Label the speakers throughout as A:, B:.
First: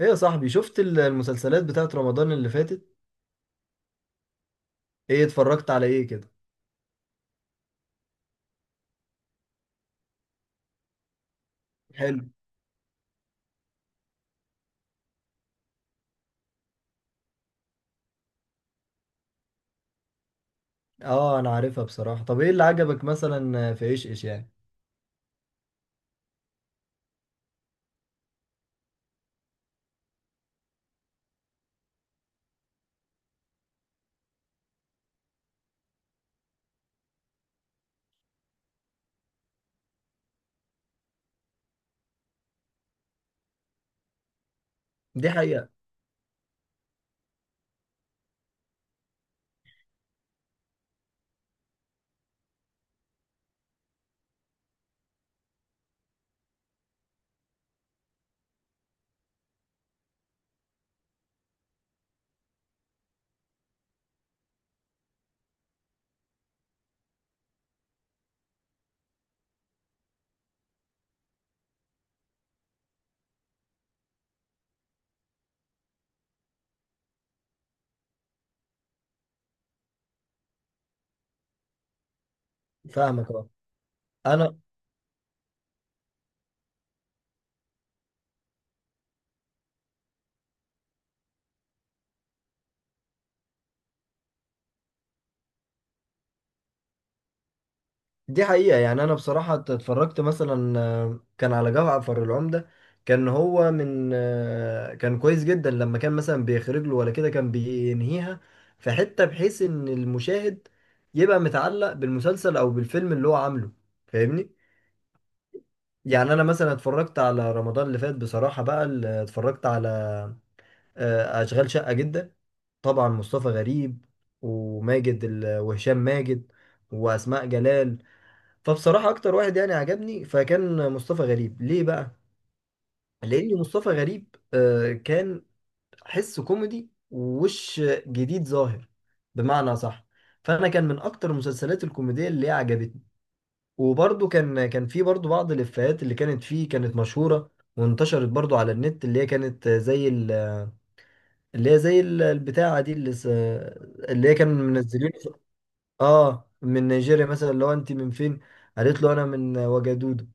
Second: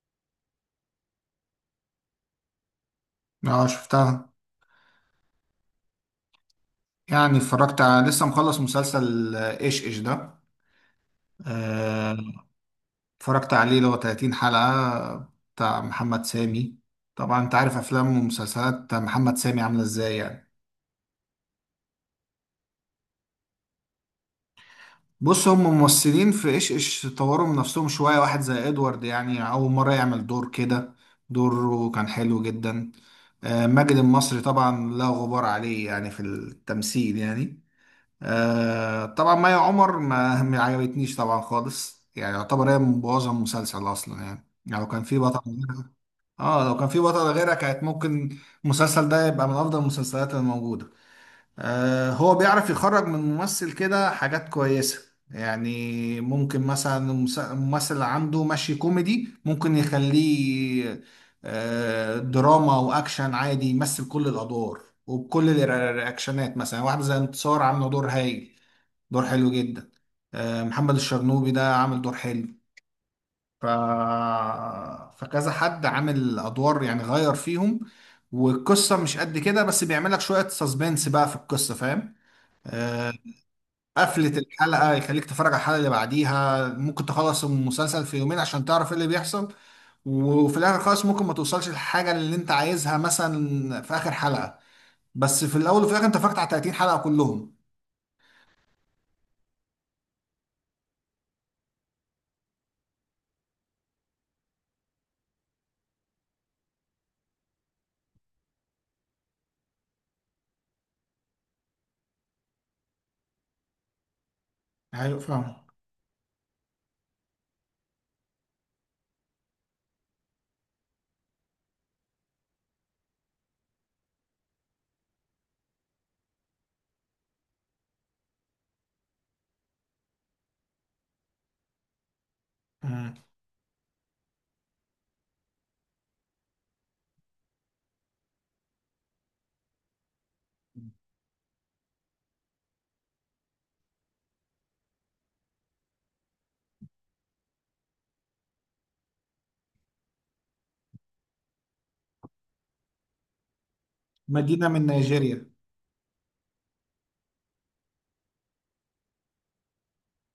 A: ايه يا صاحبي، شفت المسلسلات بتاعت رمضان اللي فاتت؟
B: اه، شفتها.
A: ايه اتفرجت على ايه كده؟
B: يعني اتفرجت على لسه مخلص مسلسل ايش ايش ده. آه،
A: حلو.
B: اتفرجت عليه اللي هو 30 حلقة، بتاع محمد سامي. طبعا انت عارف افلام ومسلسلات محمد سامي عاملة ازاي يعني.
A: اه، انا عارفها بصراحة. طب ايه اللي عجبك مثلا في ايش ايش يعني؟
B: بص، هم ممثلين في ايش ايش طوروا من نفسهم شوية. واحد زي ادوارد يعني اول مرة يعمل دور كده، دوره كان حلو جدا. ماجد المصري طبعا لا غبار عليه يعني في التمثيل يعني. طبعا مي عمر ما عجبتنيش طبعا خالص، يعني يعتبر هي مبوظه المسلسل اصلا. يعني لو كان في
A: دي
B: بطل
A: حقيقة.
B: غيرها، اه لو كان في بطل غيرها كانت ممكن المسلسل ده يبقى من افضل المسلسلات الموجوده. هو بيعرف يخرج من ممثل كده حاجات كويسه، يعني ممكن مثلا الممثل اللي عنده ماشي كوميدي ممكن يخليه دراما واكشن، عادي يمثل كل الادوار وبكل الرياكشنات. مثلا واحد زي انتصار عامله دور هايل، دور حلو جدا. محمد الشرنوبي ده عامل دور حلو. ف... فكذا حد عامل ادوار يعني غير فيهم. والقصه مش قد كده، بس بيعمل لك شويه سسبنس بقى في القصه، فاهم؟ آه،
A: فاهمك، اه.
B: قفله
A: انا
B: الحلقه يخليك تتفرج على الحلقه اللي بعديها، ممكن تخلص المسلسل في يومين عشان تعرف ايه اللي بيحصل. وفي الاخر خالص ممكن ما توصلش للحاجه اللي انت عايزها مثلا في اخر حلقه، بس في الاول وفي الاخر انت فاكت على 30 حلقه كلهم.
A: دي حقيقة، يعني انا بصراحة اتفرجت مثلا كان على جعفر العمدة. كان هو من آه، كان كويس جدا، لما كان مثلا بيخرج له ولا كده كان بينهيها في حتة بحيث ان المشاهد يبقى متعلق بالمسلسل او بالفيلم اللي هو عامله. فاهمني؟
B: ايوه، فاهم.
A: يعني انا مثلا اتفرجت على رمضان اللي فات بصراحة بقى، اللي اتفرجت على اشغال شقة جدا. طبعا مصطفى غريب، وماجد وهشام ماجد، واسماء جلال. فبصراحة اكتر واحد يعني عجبني فكان مصطفى غريب، ليه بقى؟
B: مم.
A: لان مصطفى غريب كان حس كوميدي ووش جديد ظاهر بمعنى صح. فانا كان من اكتر المسلسلات الكوميدية اللي عجبتني، وبرضو كان في برضو بعض الإفيهات اللي كانت فيه كانت مشهورة، وانتشرت برضو على النت، اللي هي كانت زي ال- اللي هي زي ال- البتاعة دي، اللي هي كانوا
B: مدينه من
A: منزلين.
B: نيجيريا.
A: اه، من نيجيريا مثلا لو انت من فين، قالت له انا من وجدودو،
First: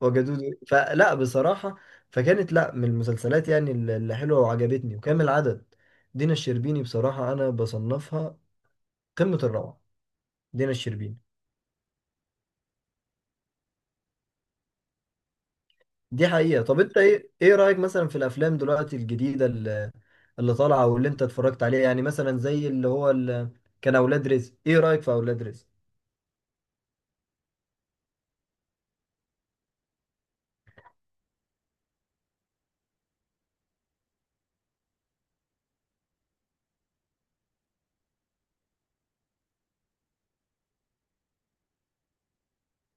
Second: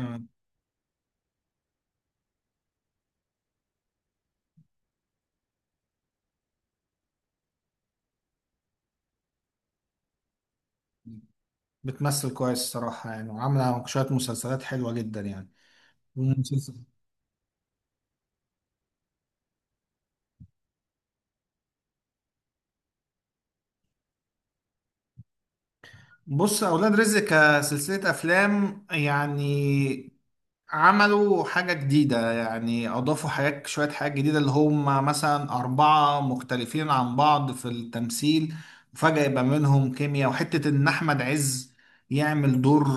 A: وجدودو. فلا بصراحة، فكانت لا من المسلسلات يعني اللي حلوة وعجبتني وكامل العدد. دينا الشربيني بصراحة انا بصنفها قمة الروعة، دينا الشربيني.
B: بتمثل كويس الصراحة، يعني وعاملة شوية مسلسلات حلوة جدا يعني.
A: دي حقيقة. طب
B: ومسلسل.
A: انت ايه رأيك مثلا في الافلام دلوقتي الجديدة اللي طالعه واللي انت اتفرجت عليها، يعني مثلا زي اللي هو اللي كان اولاد رزق، ايه رايك في اولاد رزق؟
B: بص، أولاد رزق كسلسلة أفلام يعني عملوا حاجة جديدة، يعني أضافوا حاجات، شوية حاجات جديدة. اللي هم مثلا أربعة مختلفين عن بعض في التمثيل، وفجأة يبقى منهم كيمياء. وحتة إن أحمد عز يعمل دور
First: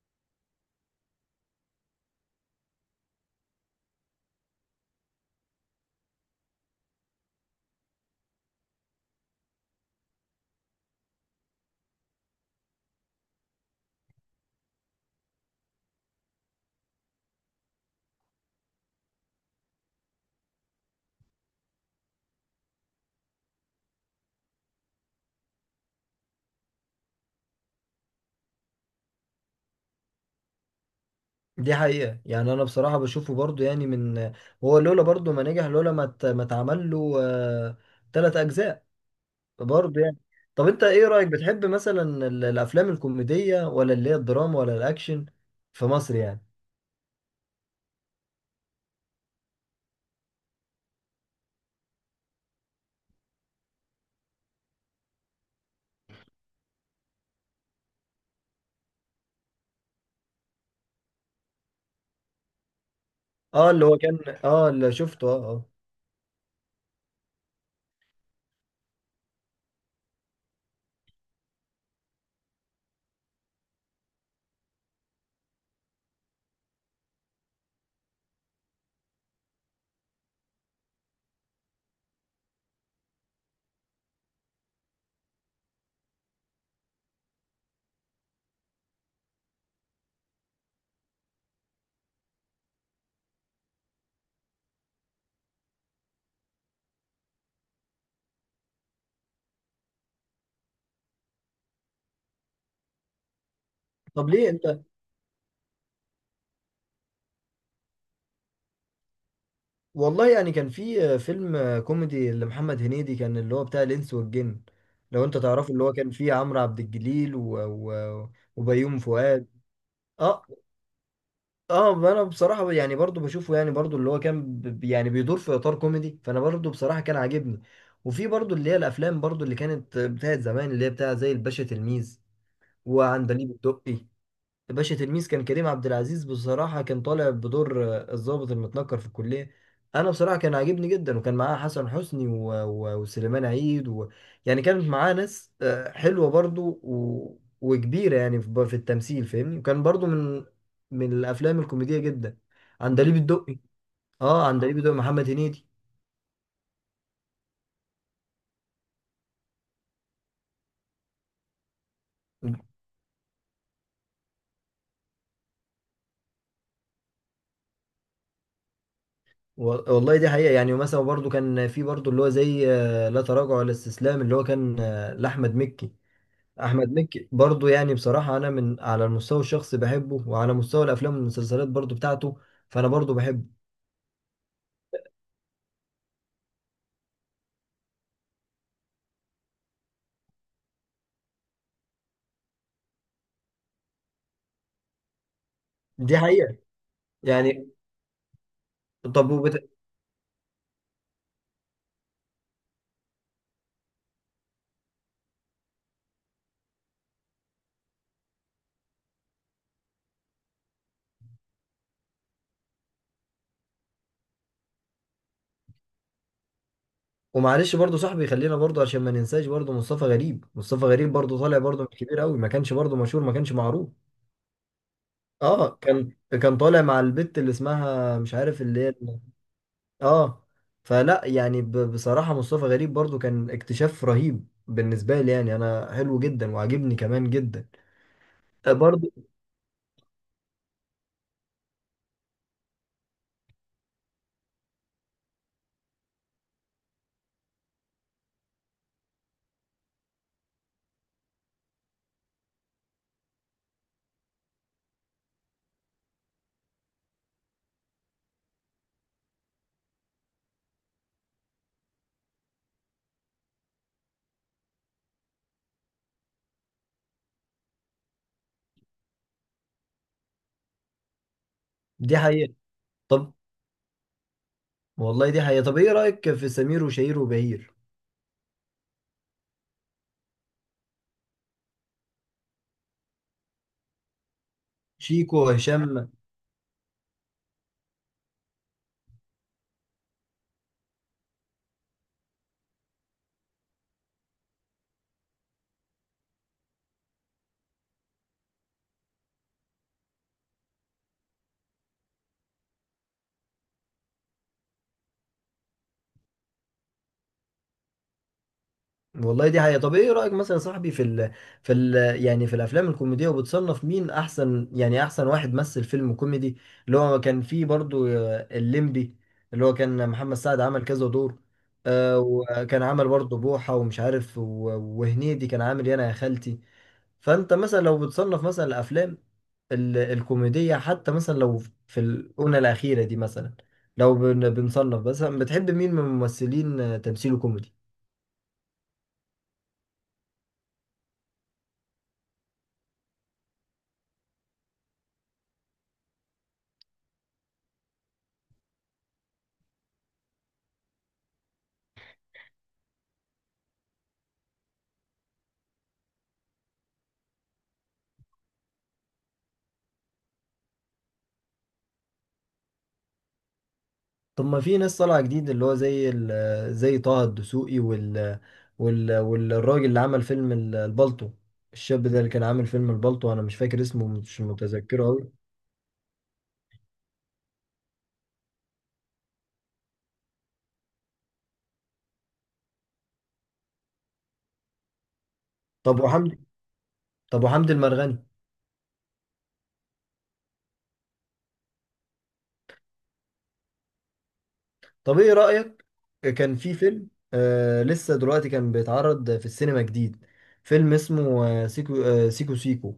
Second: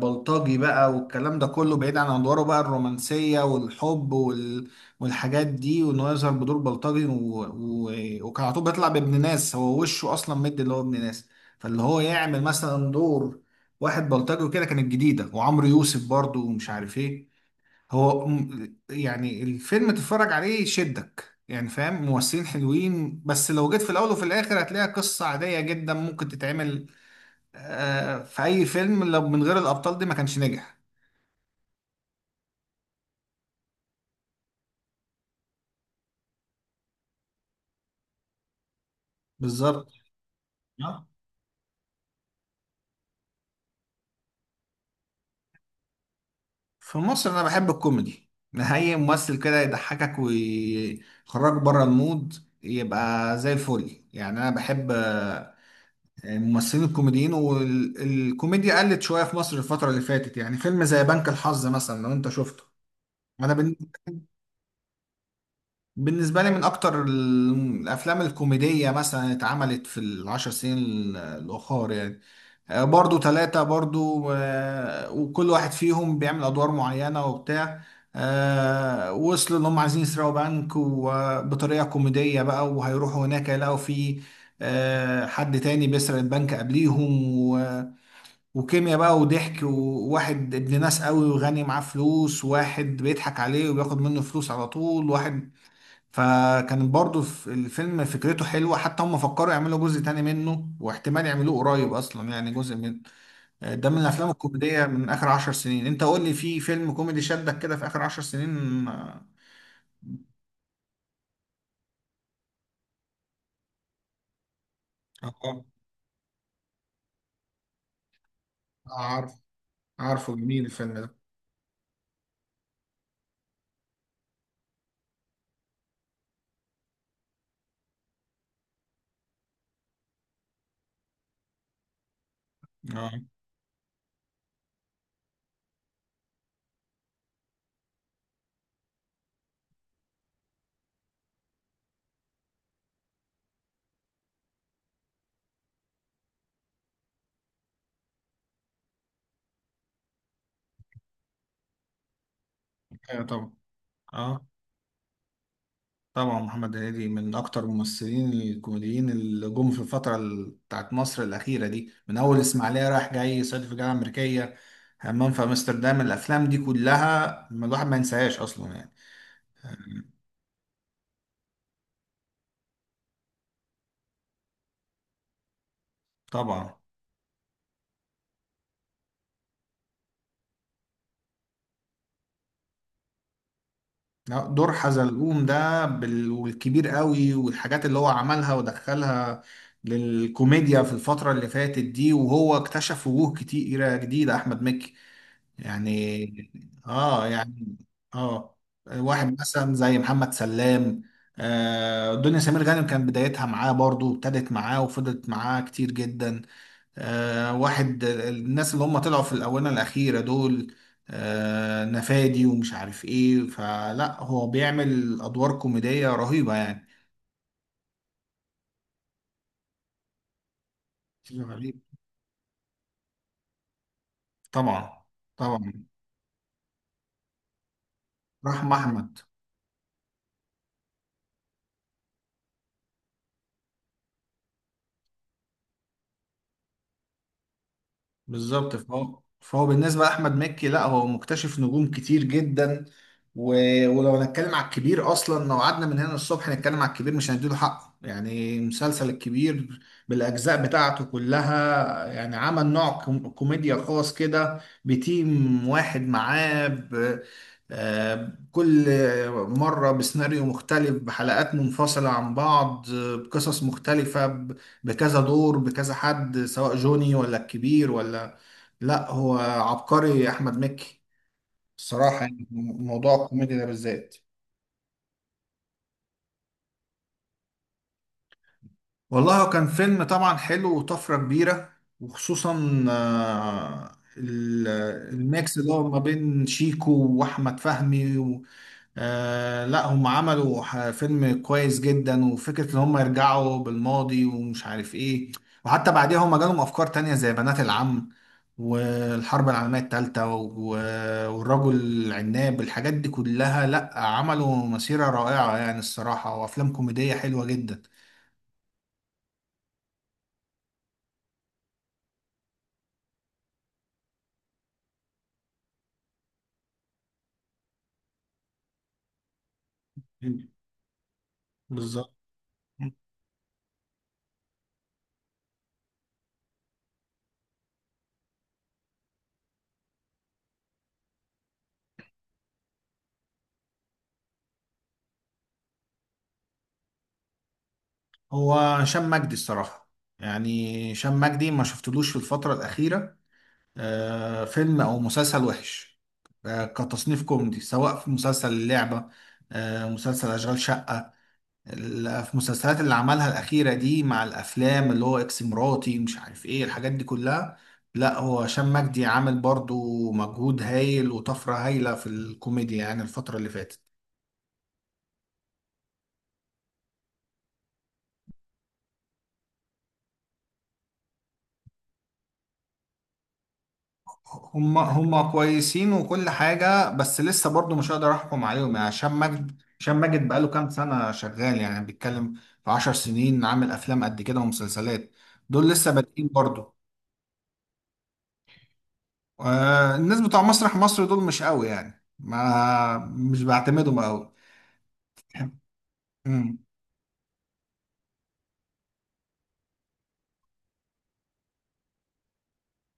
B: بلطجي بقى، والكلام ده كله بعيد عن أدواره بقى الرومانسية والحب والحاجات دي، وإنه يظهر بدور بلطجي و... وكان على طول بيطلع بابن ناس، هو وشه أصلا مد اللي هو ابن ناس. فاللي هو يعمل مثلا دور واحد بلطجي كده كانت جديدة. وعمرو يوسف برضو، ومش عارف ايه. يعني الفيلم تتفرج عليه يشدك يعني، فاهم؟ ممثلين حلوين، بس لو جيت في الأول وفي الآخر هتلاقيها قصة عادية جدا، ممكن تتعمل في أي فيلم. لو من غير الأبطال دي ما كانش نجح.
A: دي حقيقه، يعني انا بصراحه بشوفه برضو، يعني من، هو لولا برضو ما نجح، لولا ما اتعمل له تلات اجزاء
B: بالظبط.
A: برضو يعني. طب انت
B: آه.
A: ايه رايك، بتحب مثلا الافلام الكوميديه ولا اللي هي الدراما ولا الاكشن في مصر يعني؟
B: في مصر أنا بحب الكوميدي. أي ممثل كده يضحكك ويخرجك بره المود يبقى زي الفل. يعني أنا بحب ممثلين الكوميديين. والكوميديا قلت شوية في مصر الفترة اللي فاتت. يعني فيلم زي بنك الحظ مثلا، لو انت شفته. انا
A: اه،
B: بن-
A: اللي هو كان، اه اللي شفته، اه، اه.
B: بالنسبة لي من اكتر الافلام الكوميدية مثلا اتعملت في العشر سنين الاخر يعني. برضو ثلاثة برضو، وكل واحد فيهم بيعمل ادوار معينة وبتاع. وصلوا ان هم عايزين يسرقوا بنك وبطريقة كوميدية بقى، وهيروحوا هناك يلاقوا فيه حد تاني بيسرق البنك قبليهم. وكيمياء بقى وضحك، وواحد ابن ناس قوي وغني معاه فلوس، واحد بيضحك عليه وبياخد منه فلوس على طول، واحد. فكان برضو في الفيلم فكرته حلوة، حتى هم فكروا يعملوا جزء تاني منه، واحتمال يعملوه قريب. أصلا يعني جزء من ده من
A: طب
B: الأفلام
A: ليه انت،
B: الكوميدية من آخر 10 سنين. أنت قول لي في فيلم كوميدي شدك كده في آخر 10 سنين.
A: والله يعني كان في فيلم كوميدي لمحمد هنيدي كان اللي هو بتاع الإنس والجن، لو انت
B: آه،
A: تعرفه، اللي هو كان فيه عمرو عبد الجليل وبيومي
B: عارف.
A: فؤاد.
B: عارفه
A: اه،
B: جميل الفيلم ده.
A: اه، انا بصراحة يعني برضو بشوفه، يعني برضو اللي هو كان يعني بيدور في اطار كوميدي، فانا برضو بصراحة كان عاجبني. وفي برضو اللي هي الافلام برضو اللي كانت بتاعت زمان، اللي هي بتاع زي الباشا تلميذ
B: اه.
A: وعندليب الدقي. باشا تلميذ كان كريم عبد العزيز بصراحة كان طالع بدور الضابط المتنكر في الكلية. أنا بصراحة كان عاجبني جدا، وكان معاه حسن حسني وسليمان عيد يعني كانت معاه ناس حلوة برضو، وكبيرة يعني في التمثيل، فاهمني؟ وكان برضو من الأفلام الكوميدية جدا، عندليب
B: ايوه طبعا.
A: الدقي.
B: اه.
A: اه، عندليب الدقي محمد هنيدي
B: طبعا محمد هنيدي من اكتر الممثلين الكوميديين اللي جم في الفتره بتاعت مصر الاخيره دي، من اول اسماعيليه رايح جاي، صعيدي في الجامعه الامريكيه، همام في امستردام. الافلام دي كلها ما الواحد ما ينساهاش اصلا يعني.
A: و... والله دي حقيقة، يعني ومثلا برضو كان في برضو اللي هو زي لا تراجع ولا استسلام، اللي هو كان لأحمد مكي.
B: طبعا.
A: احمد مكي برضو، يعني بصراحه انا من على المستوى الشخصي بحبه، وعلى مستوى الافلام والمسلسلات برضو بتاعته، فانا برضو بحبه.
B: لا، دور حزلقوم ده والكبير قوي، والحاجات اللي هو عملها ودخلها للكوميديا في الفتره اللي فاتت دي. وهو اكتشف وجوه كتيره جديده احمد مكي
A: دي
B: يعني.
A: حقيقه
B: اه،
A: يعني.
B: يعني. اه.
A: طب
B: واحد مثلا زي محمد سلام. دنيا سمير غانم كان بدايتها معاه برضو، ابتدت معاه وفضلت معاه كتير جدا. واحد الناس اللي هم طلعوا في الآونة الأخيرة دول نفادي ومش عارف ايه. فلا، هو بيعمل أدوار كوميدية رهيبة يعني.
A: ومعلش برضو صاحبي، خلينا برضو عشان ما ننساش برضو مصطفى غريب، مصطفى غريب برضو
B: شيء
A: طالع
B: غريب.
A: برضو مش كبير قوي، ما كانش برضو مشهور، ما كانش معروف.
B: طبعا.
A: اه،
B: طبعا.
A: كان طالع مع البت اللي اسمها مش عارف
B: رحمة
A: اللي هي،
B: أحمد.
A: اه. فلا يعني بصراحه مصطفى غريب برضو كان اكتشاف رهيب بالنسبه لي، يعني انا حلو جدا وعاجبني كمان جدا.
B: بالظبط.
A: برضو
B: فهو بالنسبة لأحمد مكي، لا هو مكتشف نجوم كتير جدا. و... ولو هنتكلم على الكبير أصلا، لو قعدنا من هنا الصبح نتكلم على الكبير مش هنديله حقه. يعني مسلسل الكبير بالأجزاء بتاعته كلها، يعني عمل نوع كوميديا خاص كده بتيم واحد معاه كل مرة بسيناريو مختلف، بحلقات منفصلة عن بعض، بقصص مختلفة، بكذا دور، بكذا حد، سواء جوني ولا الكبير ولا. لا هو عبقري احمد مكي
A: دي
B: الصراحه يعني،
A: حقيقه.
B: موضوع
A: طب
B: الكوميديا ده بالذات.
A: والله دي حقيقة، طب ايه رأيك في سمير وشهير وبهير،
B: والله هو كان فيلم طبعا حلو وطفره كبيره، وخصوصا
A: شيكو
B: الميكس اللي هو ما
A: وهشام؟
B: بين شيكو واحمد فهمي. لا هم عملوا فيلم كويس جدا، وفكرة ان هم يرجعوا بالماضي ومش عارف ايه. وحتى بعديها هم جالهم افكار تانية زي بنات العم، والحرب العالمية التالتة والرجل العناب. الحاجات دي كلها لا، عملوا مسيرة رائعة يعني الصراحة، وافلام كوميدية حلوة جدا.
A: والله دي حقيقة. طب ايه رأيك مثلا يا صاحبي في ال في ال يعني في الافلام الكوميدية، وبتصنف مين احسن، يعني احسن واحد مثل فيلم كوميدي؟ اللي هو كان فيه برضو الليمبي، اللي هو كان محمد
B: مم.
A: سعد عمل كذا دور،
B: بالظب-
A: وكان عمل برضو بوحة ومش عارف وهنيدي كان عامل يانا يا خالتي. فانت مثلا لو بتصنف مثلا الافلام الكوميدية، حتى مثلا لو في الأونة الأخيرة دي، مثلا لو بنصنف، مثلا بتحب مين من الممثلين تمثيله كوميدي؟
B: هو هشام مجدي الصراحة. يعني هشام مجدي ما شفتلوش في الفترة الأخيرة فيلم او مسلسل وحش كتصنيف كوميدي، سواء في مسلسل اللعبة، مسلسل أشغال شقة، في المسلسلات اللي عملها الأخيرة دي، مع الأفلام اللي هو إكس مراتي مش عارف إيه، الحاجات دي كلها. لا هو هشام مجدي عامل برضو مجهود هايل وطفرة هايلة في الكوميديا يعني الفترة اللي فاتت.
A: طب ما في ناس طالعة جديد، اللي هو زي زي طه الدسوقي، والراجل اللي عمل فيلم البلطو، الشاب ده اللي كان عامل فيلم البلطو، أنا مش فاكر اسمه، مش
B: هم
A: متذكره
B: هم
A: أوي.
B: كويسين وكل حاجة، بس لسه برضو مش هقدر أحكم عليهم. يعني هشام ماجد هشام ماجد بقاله كام سنة شغال، يعني بيتكلم في 10 سنين عامل أفلام قد كده ومسلسلات. دول لسه
A: طب
B: بادئين
A: وحمدي،
B: برضو.
A: طب وحمدي المرغني؟
B: الناس بتوع مسرح مصر دول مش قوي يعني، ما مش بعتمدهم قوي.
A: طب إيه رأيك، كان
B: أمم،
A: في فيلم لسه دلوقتي كان بيتعرض في السينما جديد، فيلم اسمه سيكو، سيكو سيكو،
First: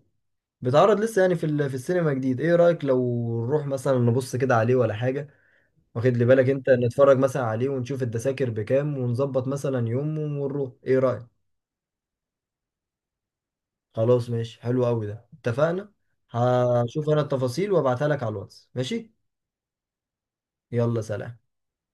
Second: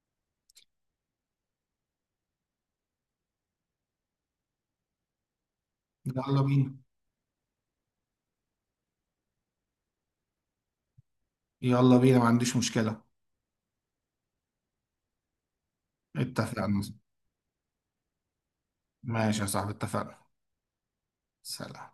A: بيتعرض لسه يعني في السينما جديد. ايه رأيك لو نروح مثلا نبص كده عليه ولا حاجة؟ واخد لي
B: يلا
A: بالك انت،
B: بينا.
A: نتفرج مثلا عليه ونشوف التذاكر بكام، ونظبط مثلا يوم ونروح، ايه رأيك؟
B: يلا بينا، ما عنديش مشكلة.
A: خلاص، ماشي، حلو قوي ده، اتفقنا.
B: اتفقنا.
A: هشوف انا التفاصيل وابعتها لك على الواتس، ماشي؟
B: ماشي يا صاحبي، اتفقنا.
A: يلا سلام.
B: سلام.